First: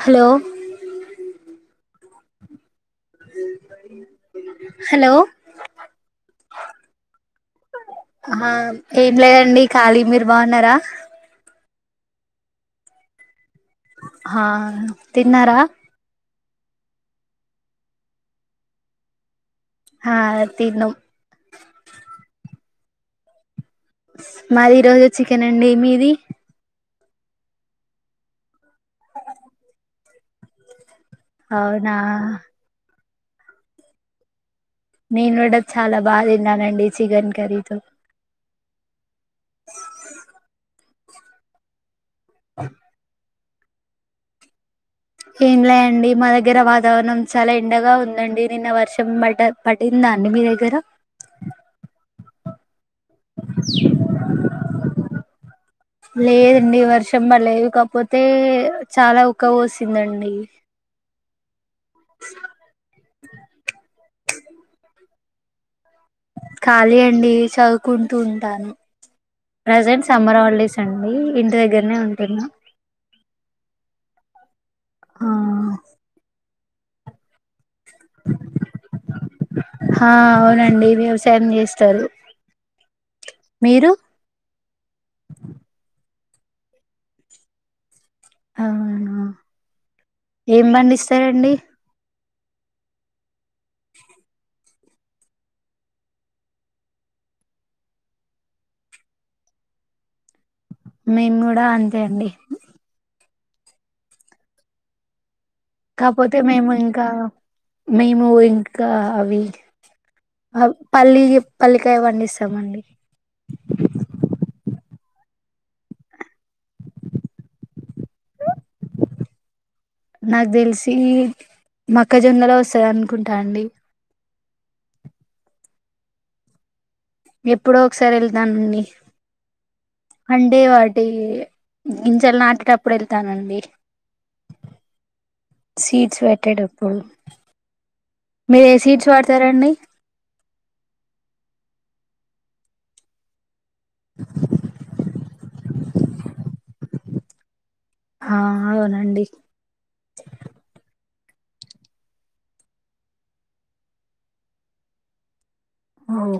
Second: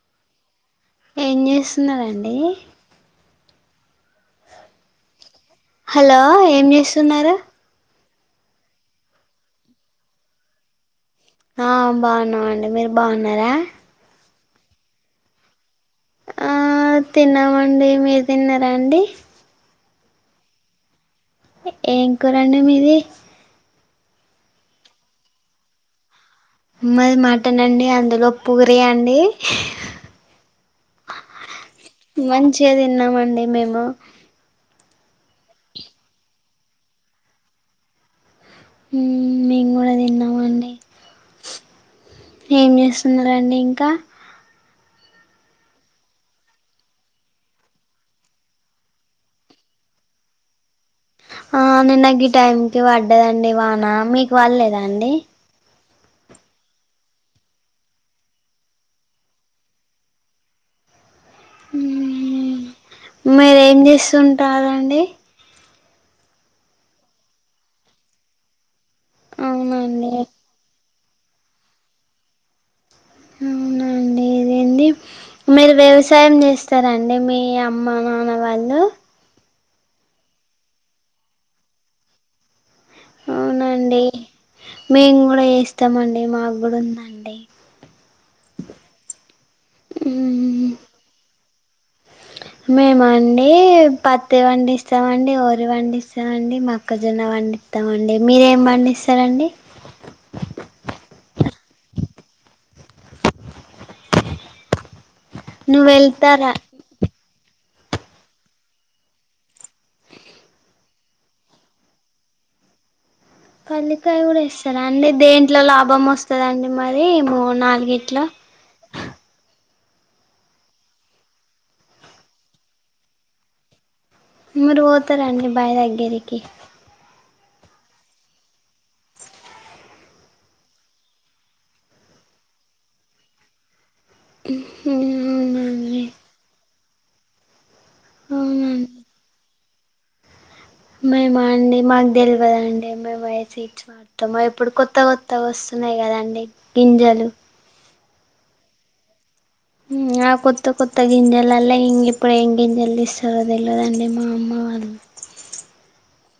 Hollow ఏం చేస్తున్నారండి hello hello ఏం చేస్తున్నారు ఆ ఏం లేదండి ఖాళీ మీరు బాగున్నారా ఆ బాగున్నామండి మీరు బాగున్నారా ఆ తిన్నారా ఆ తిన్నామండి మీరు తిన్నారా అండి హా తిన్నాం ఏం కురండి మీది మాది ఈరోజు చికెన్ అండి మీది మాది మాటన్ అండి అందులో పూరి అండి అవునా చిగా తిన్నామండి మేము నేను కూడా చాలా బాగా తిన్నానండి చికెన్ కర్రీతో ఉమ్మ్ ఏం చేస్తున్నారండి ఇంకా ఏంలే అండి మా దగ్గర వాతావరణం చాలా ఎండగా ఉందండి నిన్న వర్షం బట పడిందా అండి మీ దగ్గర ఆ నిన్న గీ టైంకి పడ్డదండి వాన మీకు పల్లెదాండి లేదండి వర్షం పడ్లేదు కాక్పోతే చాలా ఉక్క పోసిందండి ఉమ్మ్ మీరేం చేస్తుంటారండి ఖాళీ అండి చదువుకుంటూ ఉంటాను ప్రజెంట్ అవునండి సమ్మర్ హాలిడేస్ అండి ఇంటి దగ్గర్నే ఉంటున్నా అవునాండి ఇదేంది ఆ మీరు వ్యవసాయం చేస్తారండి మీ అమ్మ నాన్న వాళ్ళు ఆ అవునండి వ్యవసాయం చేస్తారు మీరు అవునండి మేము కూడా ఏస్తామండి మాకూడా ఉందండి అవునా ఊ ఏం పండిస్తారండి మేమండి పత్తి పండిస్తామండి వరి పండిస్తామండి మొక్కజొన్న పండి స్తామండి మీరేం పండిస్తారండి మేము కూడా అంతే అండి నువ్వు కాకపోతే వెళ్తారా మేము ఇంకా మేము ఇంకా అవి పల్లి పల్లికాయ పండిస్తామండి పల్లికాయ కూడా ఇస్తారా అండి దేంట్లో లాభం వస్తదండి మరి ఏమో నాలుగిట్లో నాకు తెలిసి మక్కజొన్నలో వస్థాయి అనుకుంటా అండి మీరు పోతార అండి బాయి దగ్గరికి ఎప్పుడో ఒకసారి వెళ్తానండి అంటే వాటి గింజెలు నాటేటప్పుడు వెళ్తానండి ఉ హ్మ్ సీడ్స్ పెట్టేటప్పుడు మీరు ఏ అవునండి సీడ్స్ వాడతారండి మేము అండి మాకు తెలవదండి మేమై సీడ్స్ వాడతాము ఇప్పుడు కొత్త కొత్త వస్త వస్తున్నాయి కదండి గింజలు ఆ అవునండి ఆ కొత్త కొత్త గింజలల్లో ఇంగిపోయిన గింజలు తీస్తారో తెలియదండి మా అమ్మ వాళ్ళు అవు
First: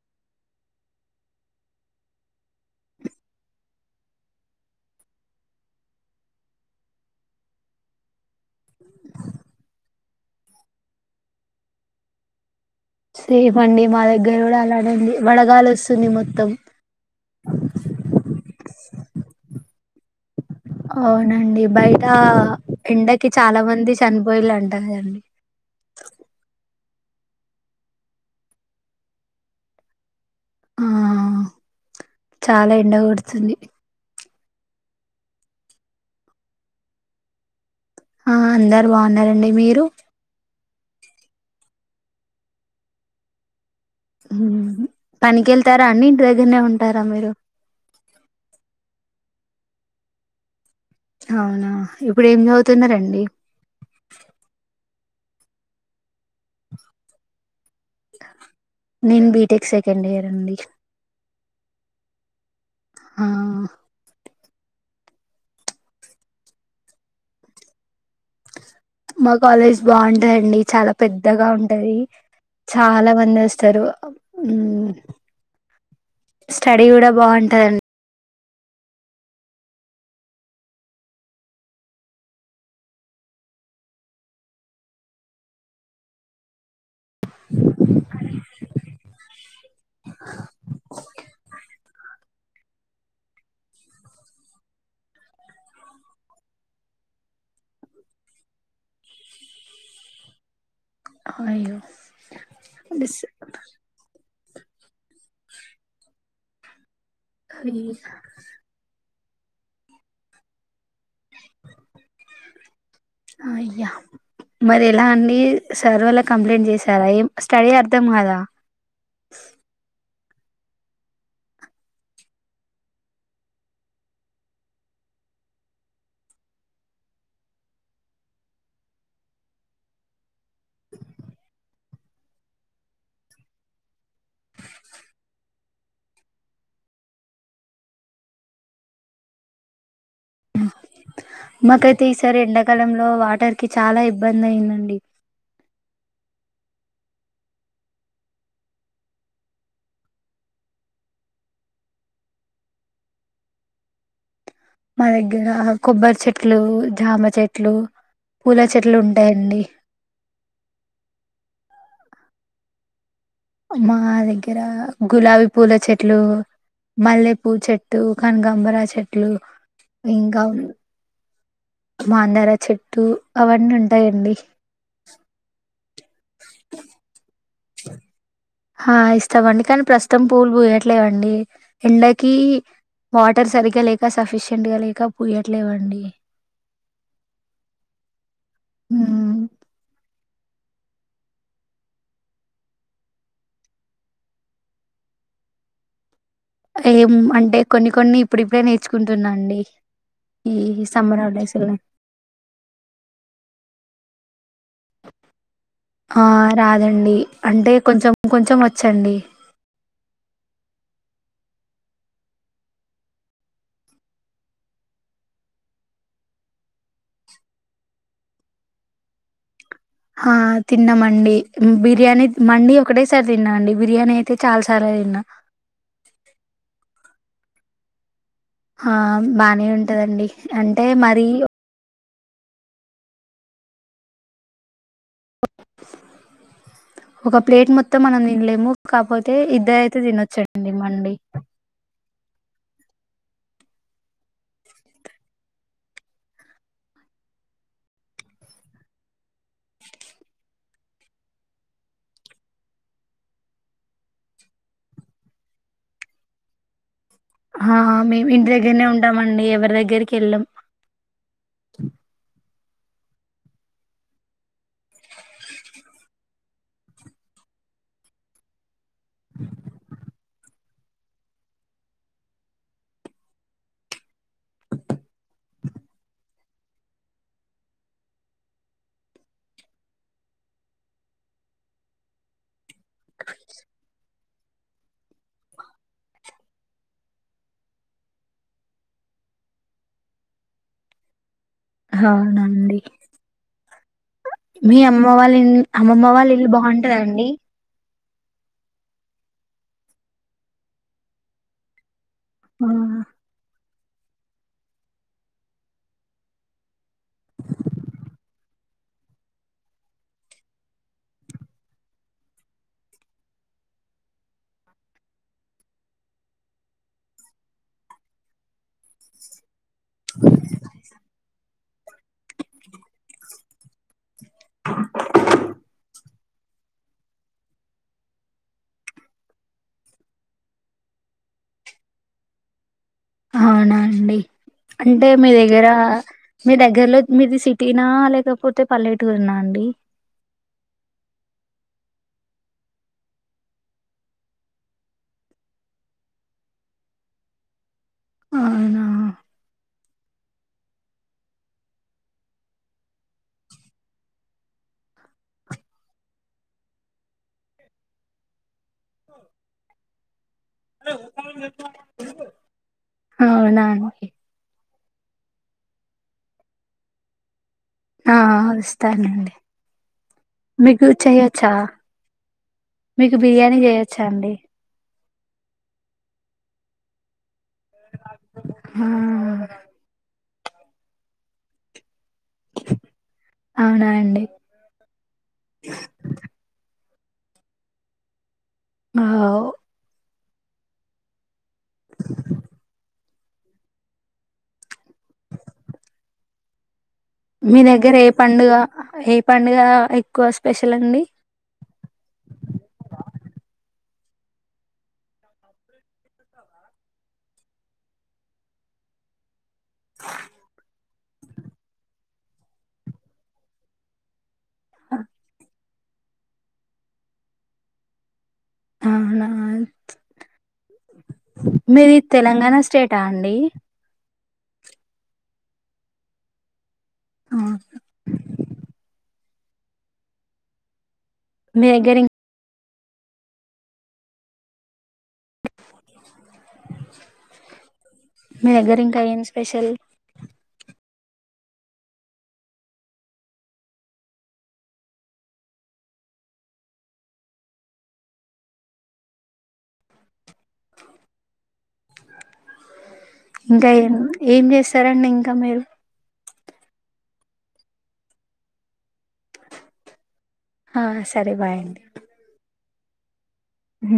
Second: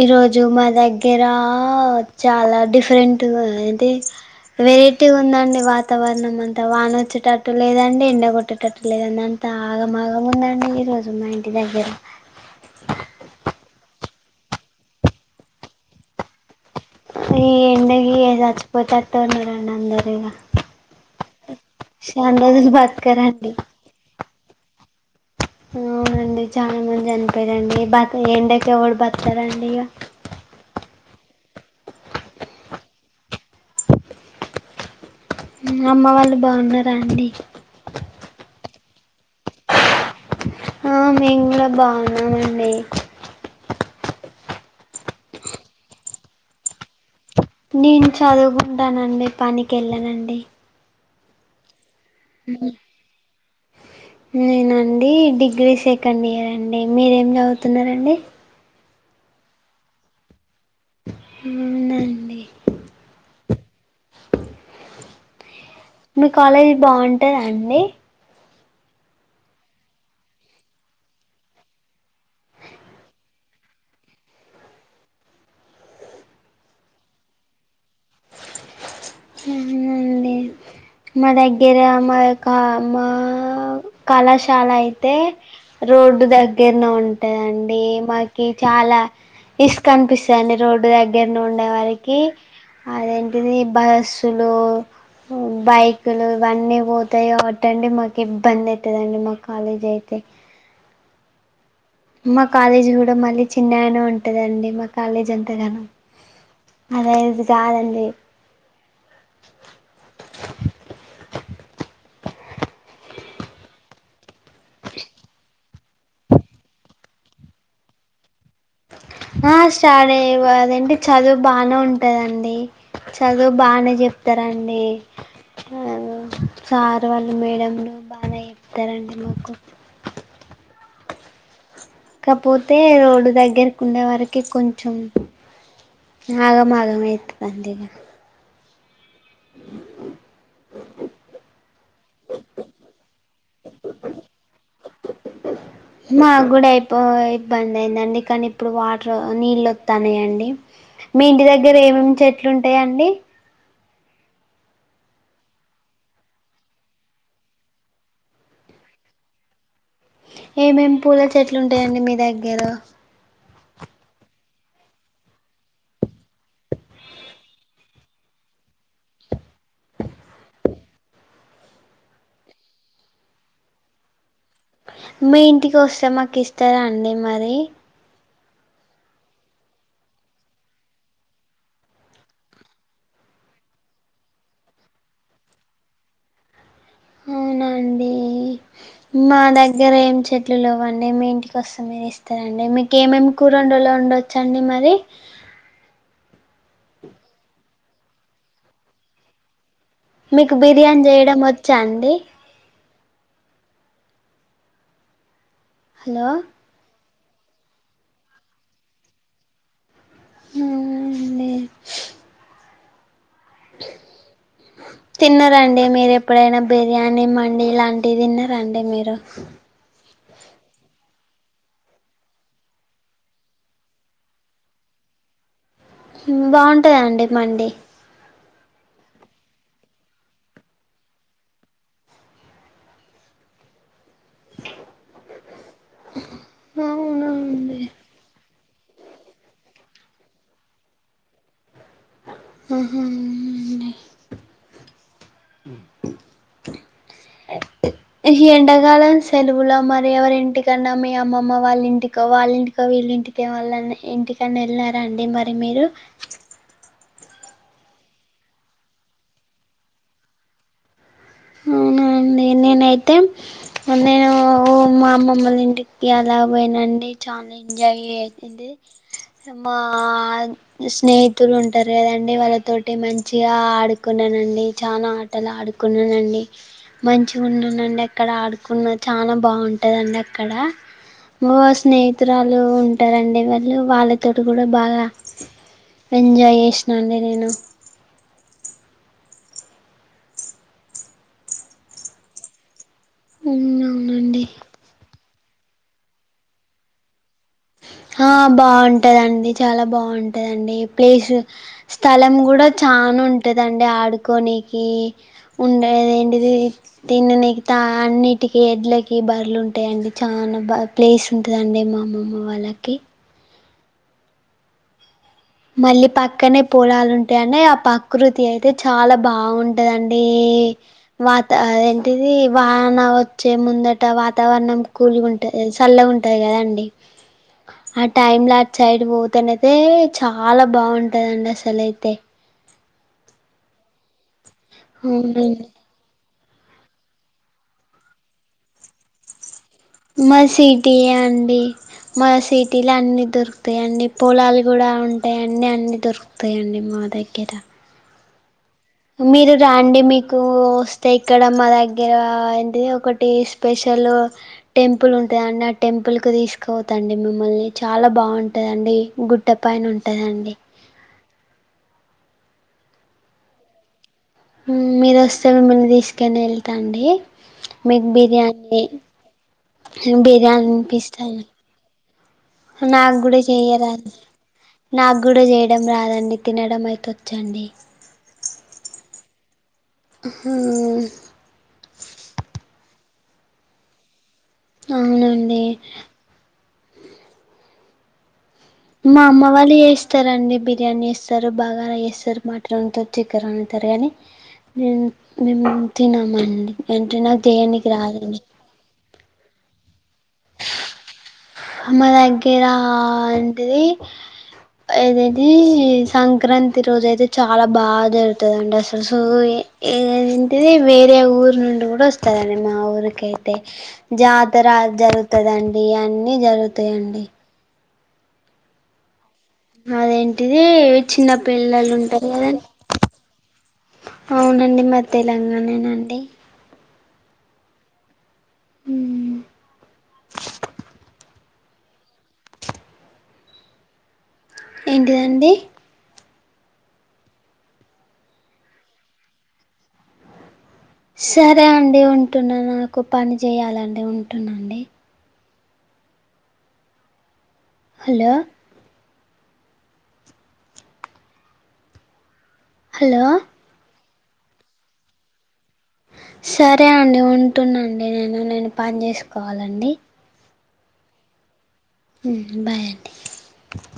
ఈరోజు మా దగ్గర చాలా డిఫరెంట్ అంటే వెరైటీ ఉందండి వాతావరణం అంతా వానొచ్చేటట్టు లేదండి ఎండగొట్ట కట్టేటట్టు లేదన్నంతా ఆగమాగముందండి ఈరోజు మా ఇంటి దగ్గర సేఫ్ అండి మా దగ్గర కూడా అలానే ఉంది వడగాలి వస్తుంది మొత్తం ఈ ఎండకి ఇగ చచ్చిపోతట్టే ఉన్నారండి అందరు ఇగ అవునండి బయట అందరు ఎండకి బతకరండి చాలా మంది చనిపోయలా అంటదండి అ అవునండి చాలా మంది చనిపోయారండిబతక ఎండకి ఎవరు బతకరండి ఇగ ఆ చాలా ఎండగొడ్తుంది అమ్మ వాళ్ళు బావున్నారా అండి ఆ అందరు బాగున్నారండి మీరు ఆ మేం కూడా బాగున్నామండి పనికెళ్తారా అండి ఇంటి దగ్గరనే ఉంటారా మీరు నేను చదువుకుంటానండి పనికి వెళ్ళనండి అవునా ఇప్పుడు ఏం చదువుతున్నారండి నేనండి డిగ్రీ సెకండ్ ఇయర్ అండి మీరేం చదువుతున్నారండి నేను బీటెక్ సెకండ్ ఇయర్ అండి అవునండి ఆ మీ కాలేజీ బాగుంటదండి మా కాలేజ్ బాగుంటదండి చాలా పెద్దగా ఉంటది చాలా మంది వస్తారు హ్మ్ స్టడీ కూడా బాగుంటందండి అవునండి మా దగ్గర మా యొక్క మా కళాశాల అయితే రోడ్డు దగ్గరనే ఉంటదండి మాకి చాలా ఇసుకనిపిస్తుందడి రోడ్డు దగ్గర నె ఉండే వారికి అదేంటిది బ స్సు లో బైకులు ఇవన్నీ పోతాయి కాబటండి మాకు ఇబ్బంది అయితదండి మా కాలేజ్ అయితే అయ్యో మా కాలేజీ కూడా డిస్ మళ్ళీ చిన్నగానే ఉం టదండి మా కాలేజ్ అంతగానం అద ఇది కాదండి అయ్యా మరి ఎలా అండి సర్ వాల్ల కంప్లైంట్ చేసారా ఏ స్టడీ అర్థం కదా ఆ స్టడి అ దెంటి చదువు బానే ఉంటదండి చదువు బానే చెప్తారాండి సార్ వాళ్ళు మేడంలు బానే చెప్తారండి మాకు కాకపోతే రోడ్డు దగ్గరకు ఉండే వారికి కొంచెం ఆగం ఆగం అయితది అంత ఇగ మాకైతే ఈసారీ ఎండాకాలంలో వాటర్ కి చాలా ఇబ్బంది అయిందండి మా కూడా అయిపో ఇబ్బంది అయిందండి కానీ ఇప్పుడు వాటర్ నీళ్ళు వత్తనయండి మీ ఇంటి దగ్గర ఏమేమి చెట్లు ఉంటాయండి మా దగ్గర కొబ్బరి చెట్లు జామ చెట్లు పూల చెట్లు ఉంటాయండి ఏమేమి పూల చెట్లు ఉంటాయండి మీ దగ్గర మా దగ్గర గులాబీ పూల చెట్లు మల్లెపూ చెట్టు కనకంబర చెట్లు ఇంకా మాందార చెట్టు అవన్నీ ఉంటాయండి మీ ఇంటికి వస్తే మాకు ఇస్తారా అండి మరి ఆ ఇస్తామండి కానీ ప్రస్తుతం పూలు పూయట్లేవండి ఎండకి వాటర్ సరిగ్గా లేక సఫిషియయంట్ గా లేక పూయ్యట్లేవండి అవునండి మ్ మా దగ్గర ఏం చెట్లులేవ్వండి మీ ఇంటికోస్త మీరు ఇస్తారండి మీకు ఏమేమి కూరలోన్ ఓండో చండి మరి ఏం అంటే కొన్ని కొన్ని ఇప్పుడిప్పుడే నేర్చుకుంటున్నాఅండి మీకు ఈ బిర్యానీ సమ్మర్ హల్ చేయడం డేస్లో వచ్చా అండి హలో ఆ రాదండి అంటే కొంచం కొంచం వచ్చండి హ్ము అండి తిన్నరండి మీరు ఎప్పుడైనా బిర్యానీ మండి లాంటిద్ తిన్నారండి మీరు ఆ తిన్నామండి బిర్యానీ మండి ఒకటేసారి తిన్నామండి బిర్యానీ అయితే చాలా సార్లు తిన్నా మ్ బాగుంటదండి మండి హా బానే ఉంటదండి అంటే మరీ హ్మ్మ్ ఒక ప్లేట్ మొత్తం మనం తిన్లెము కాపోతే ఇద్దరైతే తినొచ్చండి మండి అహ అవునండి ఈ ఎండకాలం సెలవులో మరి ఎవరింటిక్ కన్నా మీ అమ్మమ్మ వాళ్ళ ఇంటికో వాళ్ళింటికో వీళ్ళింటికో ఎవళ్ళ ఇంటికన్నా వెళ్ళారండి మరి మీరు హా మేము ఇంటి దగ్గరనే ఉంటామండి ఎవరి దగ్గరికి ఎల్లం అవున అండి నేనై అయితే నేనూ హు ఓ మా అమ్మ అమ్మల ఇంటికి అల పోయిన అండి చాలా ఎంజాయ్ చేసింది మ్మాద్ స్నేహితులు ఉంటారు కద అండి వాళ్ళతోటి మంచిగా ఆడుకున్నానఅండి చాల అ ఎలా ఆడుకున్నాన్ అండ్ హి మంచిగా ఉన్నాన అండి అక్కడ ఆడుకున్న చాలా బాగుంటదఅండి అక్కడ ఓ స్నేహితురాలు ఉ ఉంటార అండి మళ్ళీ వాళ్ళతో కూడా బాగా ఎంజాయ్ చేసినా అండి నేను హౌన అండీ అవునండి మీ అమ్మ వాళ్ళ ఇల్ అమ్మ అమ్మ వాల్ ఇళ్ళు బాగుంటద అండి హ బాగుంటద అండి చాలా బాగుంటద అండి ప్లేసూ హ్ స్థలం కూడా ఆ! చాన్ఉంటద అండి ఆడ్కొనికి ఉండేది ఎండి ఇది తిన్నీనికి తా అన్నిటికిీ ఎడ్లకి బర్రలు ఉంటాయ అండి చానా బా ప్లేస్ ఉంటద అండి మా అమ్మ అమ్మ వాళ్ళకి మళ్ళీ పక్కనే పొలాలు ఉంటాయి అండి ఆ ప్రకృతి అయితే చాలా బాగుంటద అండీ వాతాఅవేన్ టిది వాన వచ్చేముందుట వాతావరణం కూల్గా ఉంటది హి చల్లగా ఉంట అది కదా అండి ఆ టైమ్ లా అట్సైడ్ పోతనయితే చాలా బాగుంటదఅండి అసలై అయితే అవునా అండి అంటే మీ అవునండి దగ్గర మీ దగ్గర్లో మీది సిటీనా లేకపోతే పల్లెటూరునా అండి మాది సిటియే అండి మ సిటీల అన్ని దొరుకుతాయ అండి పొలాలు కూడా ఉంటాయి అన్ని అన్నీ దొరుక్ పైయ అండి మా దగ్గర అవునా ఉ మీరు ర అండి మీకూ వస్తే ఇక్కడా మా దగ్గర ఏంటిది ఒకటి స్పెషల్ హు టెంపుల్ ఉంటాద అండి ఆ టెంపుల్ కు తీసుక్ కోత అండి మిమ్మల్ని చాలా బాగుంటద అండి గుడ్డ పైన ఉంటద అండి ఆ అవున అండ్ హ్ముం మీరు వస్తరఅండి మిమ్మల్ని తీసుకోని ఎల్త అండి మీకు ఆ బిర్యానీ వస్తానండి బిర్యానీ మీకు అనిపిస్తుంది చేయొచ్చా మీకు నాక్ గూడ బిర్యానీ చేయొచ్చా చేయరాదు అండి నాకు కూడా చేయడం రాదఅండి తినడం అయితే వచ్చ అండి హ మ్మ్ అవునా అండి అవున అండి ఆ మా అమ్మ వాళ్ళు ఏస్తార అండి బిర్యానీ ఏస్తరు బాగానే ఏస్తరు మాట్లాత్ చికెర అనేతారు కాని మేము మేము తినమన్ అండి మీ దగ్గర ఏ పండుగ ఏ పండుగ ఎక్కువ స్పెషల్ అండి మా దగ్గర అంట అది ఏదైది సంక్రాంతి రోజు అయితే చాలా బాగా జరుగుతుద అండి అసలు సో ఏ ఇది ఏంటిది వేరే ఊరు నుండి కూడా వస్తద అండి మా ఊరికై అయితే జా అంత రాజ అంత గా అండి అన్ని జరుగుతాయ అండి అవునా అదేంటిది చిన్న పిల్లలు మీది ఉంటారు కద తెలంగాణ స్టేటా అండి అవునండి మా తెలంగాణనేండి ఆహా ఊ నీ దగ్గరిన్ ఏంటిదండి మీ దగ్గర ఇంకా ఏం స్పెషల్ సరే అండి ఉంటున్నాను నాకు పని చేయాలండి ఉంటున్నా అండి హలో హలో ఇంకా ఏం ఏం చేస్తారండి ఇంకా మీరు సరే అండి ఉంటుండండి నేను నేను పని చేసుకోవాలండి హా సరే బాయ్ ఉ బాయ్ అండి ఉ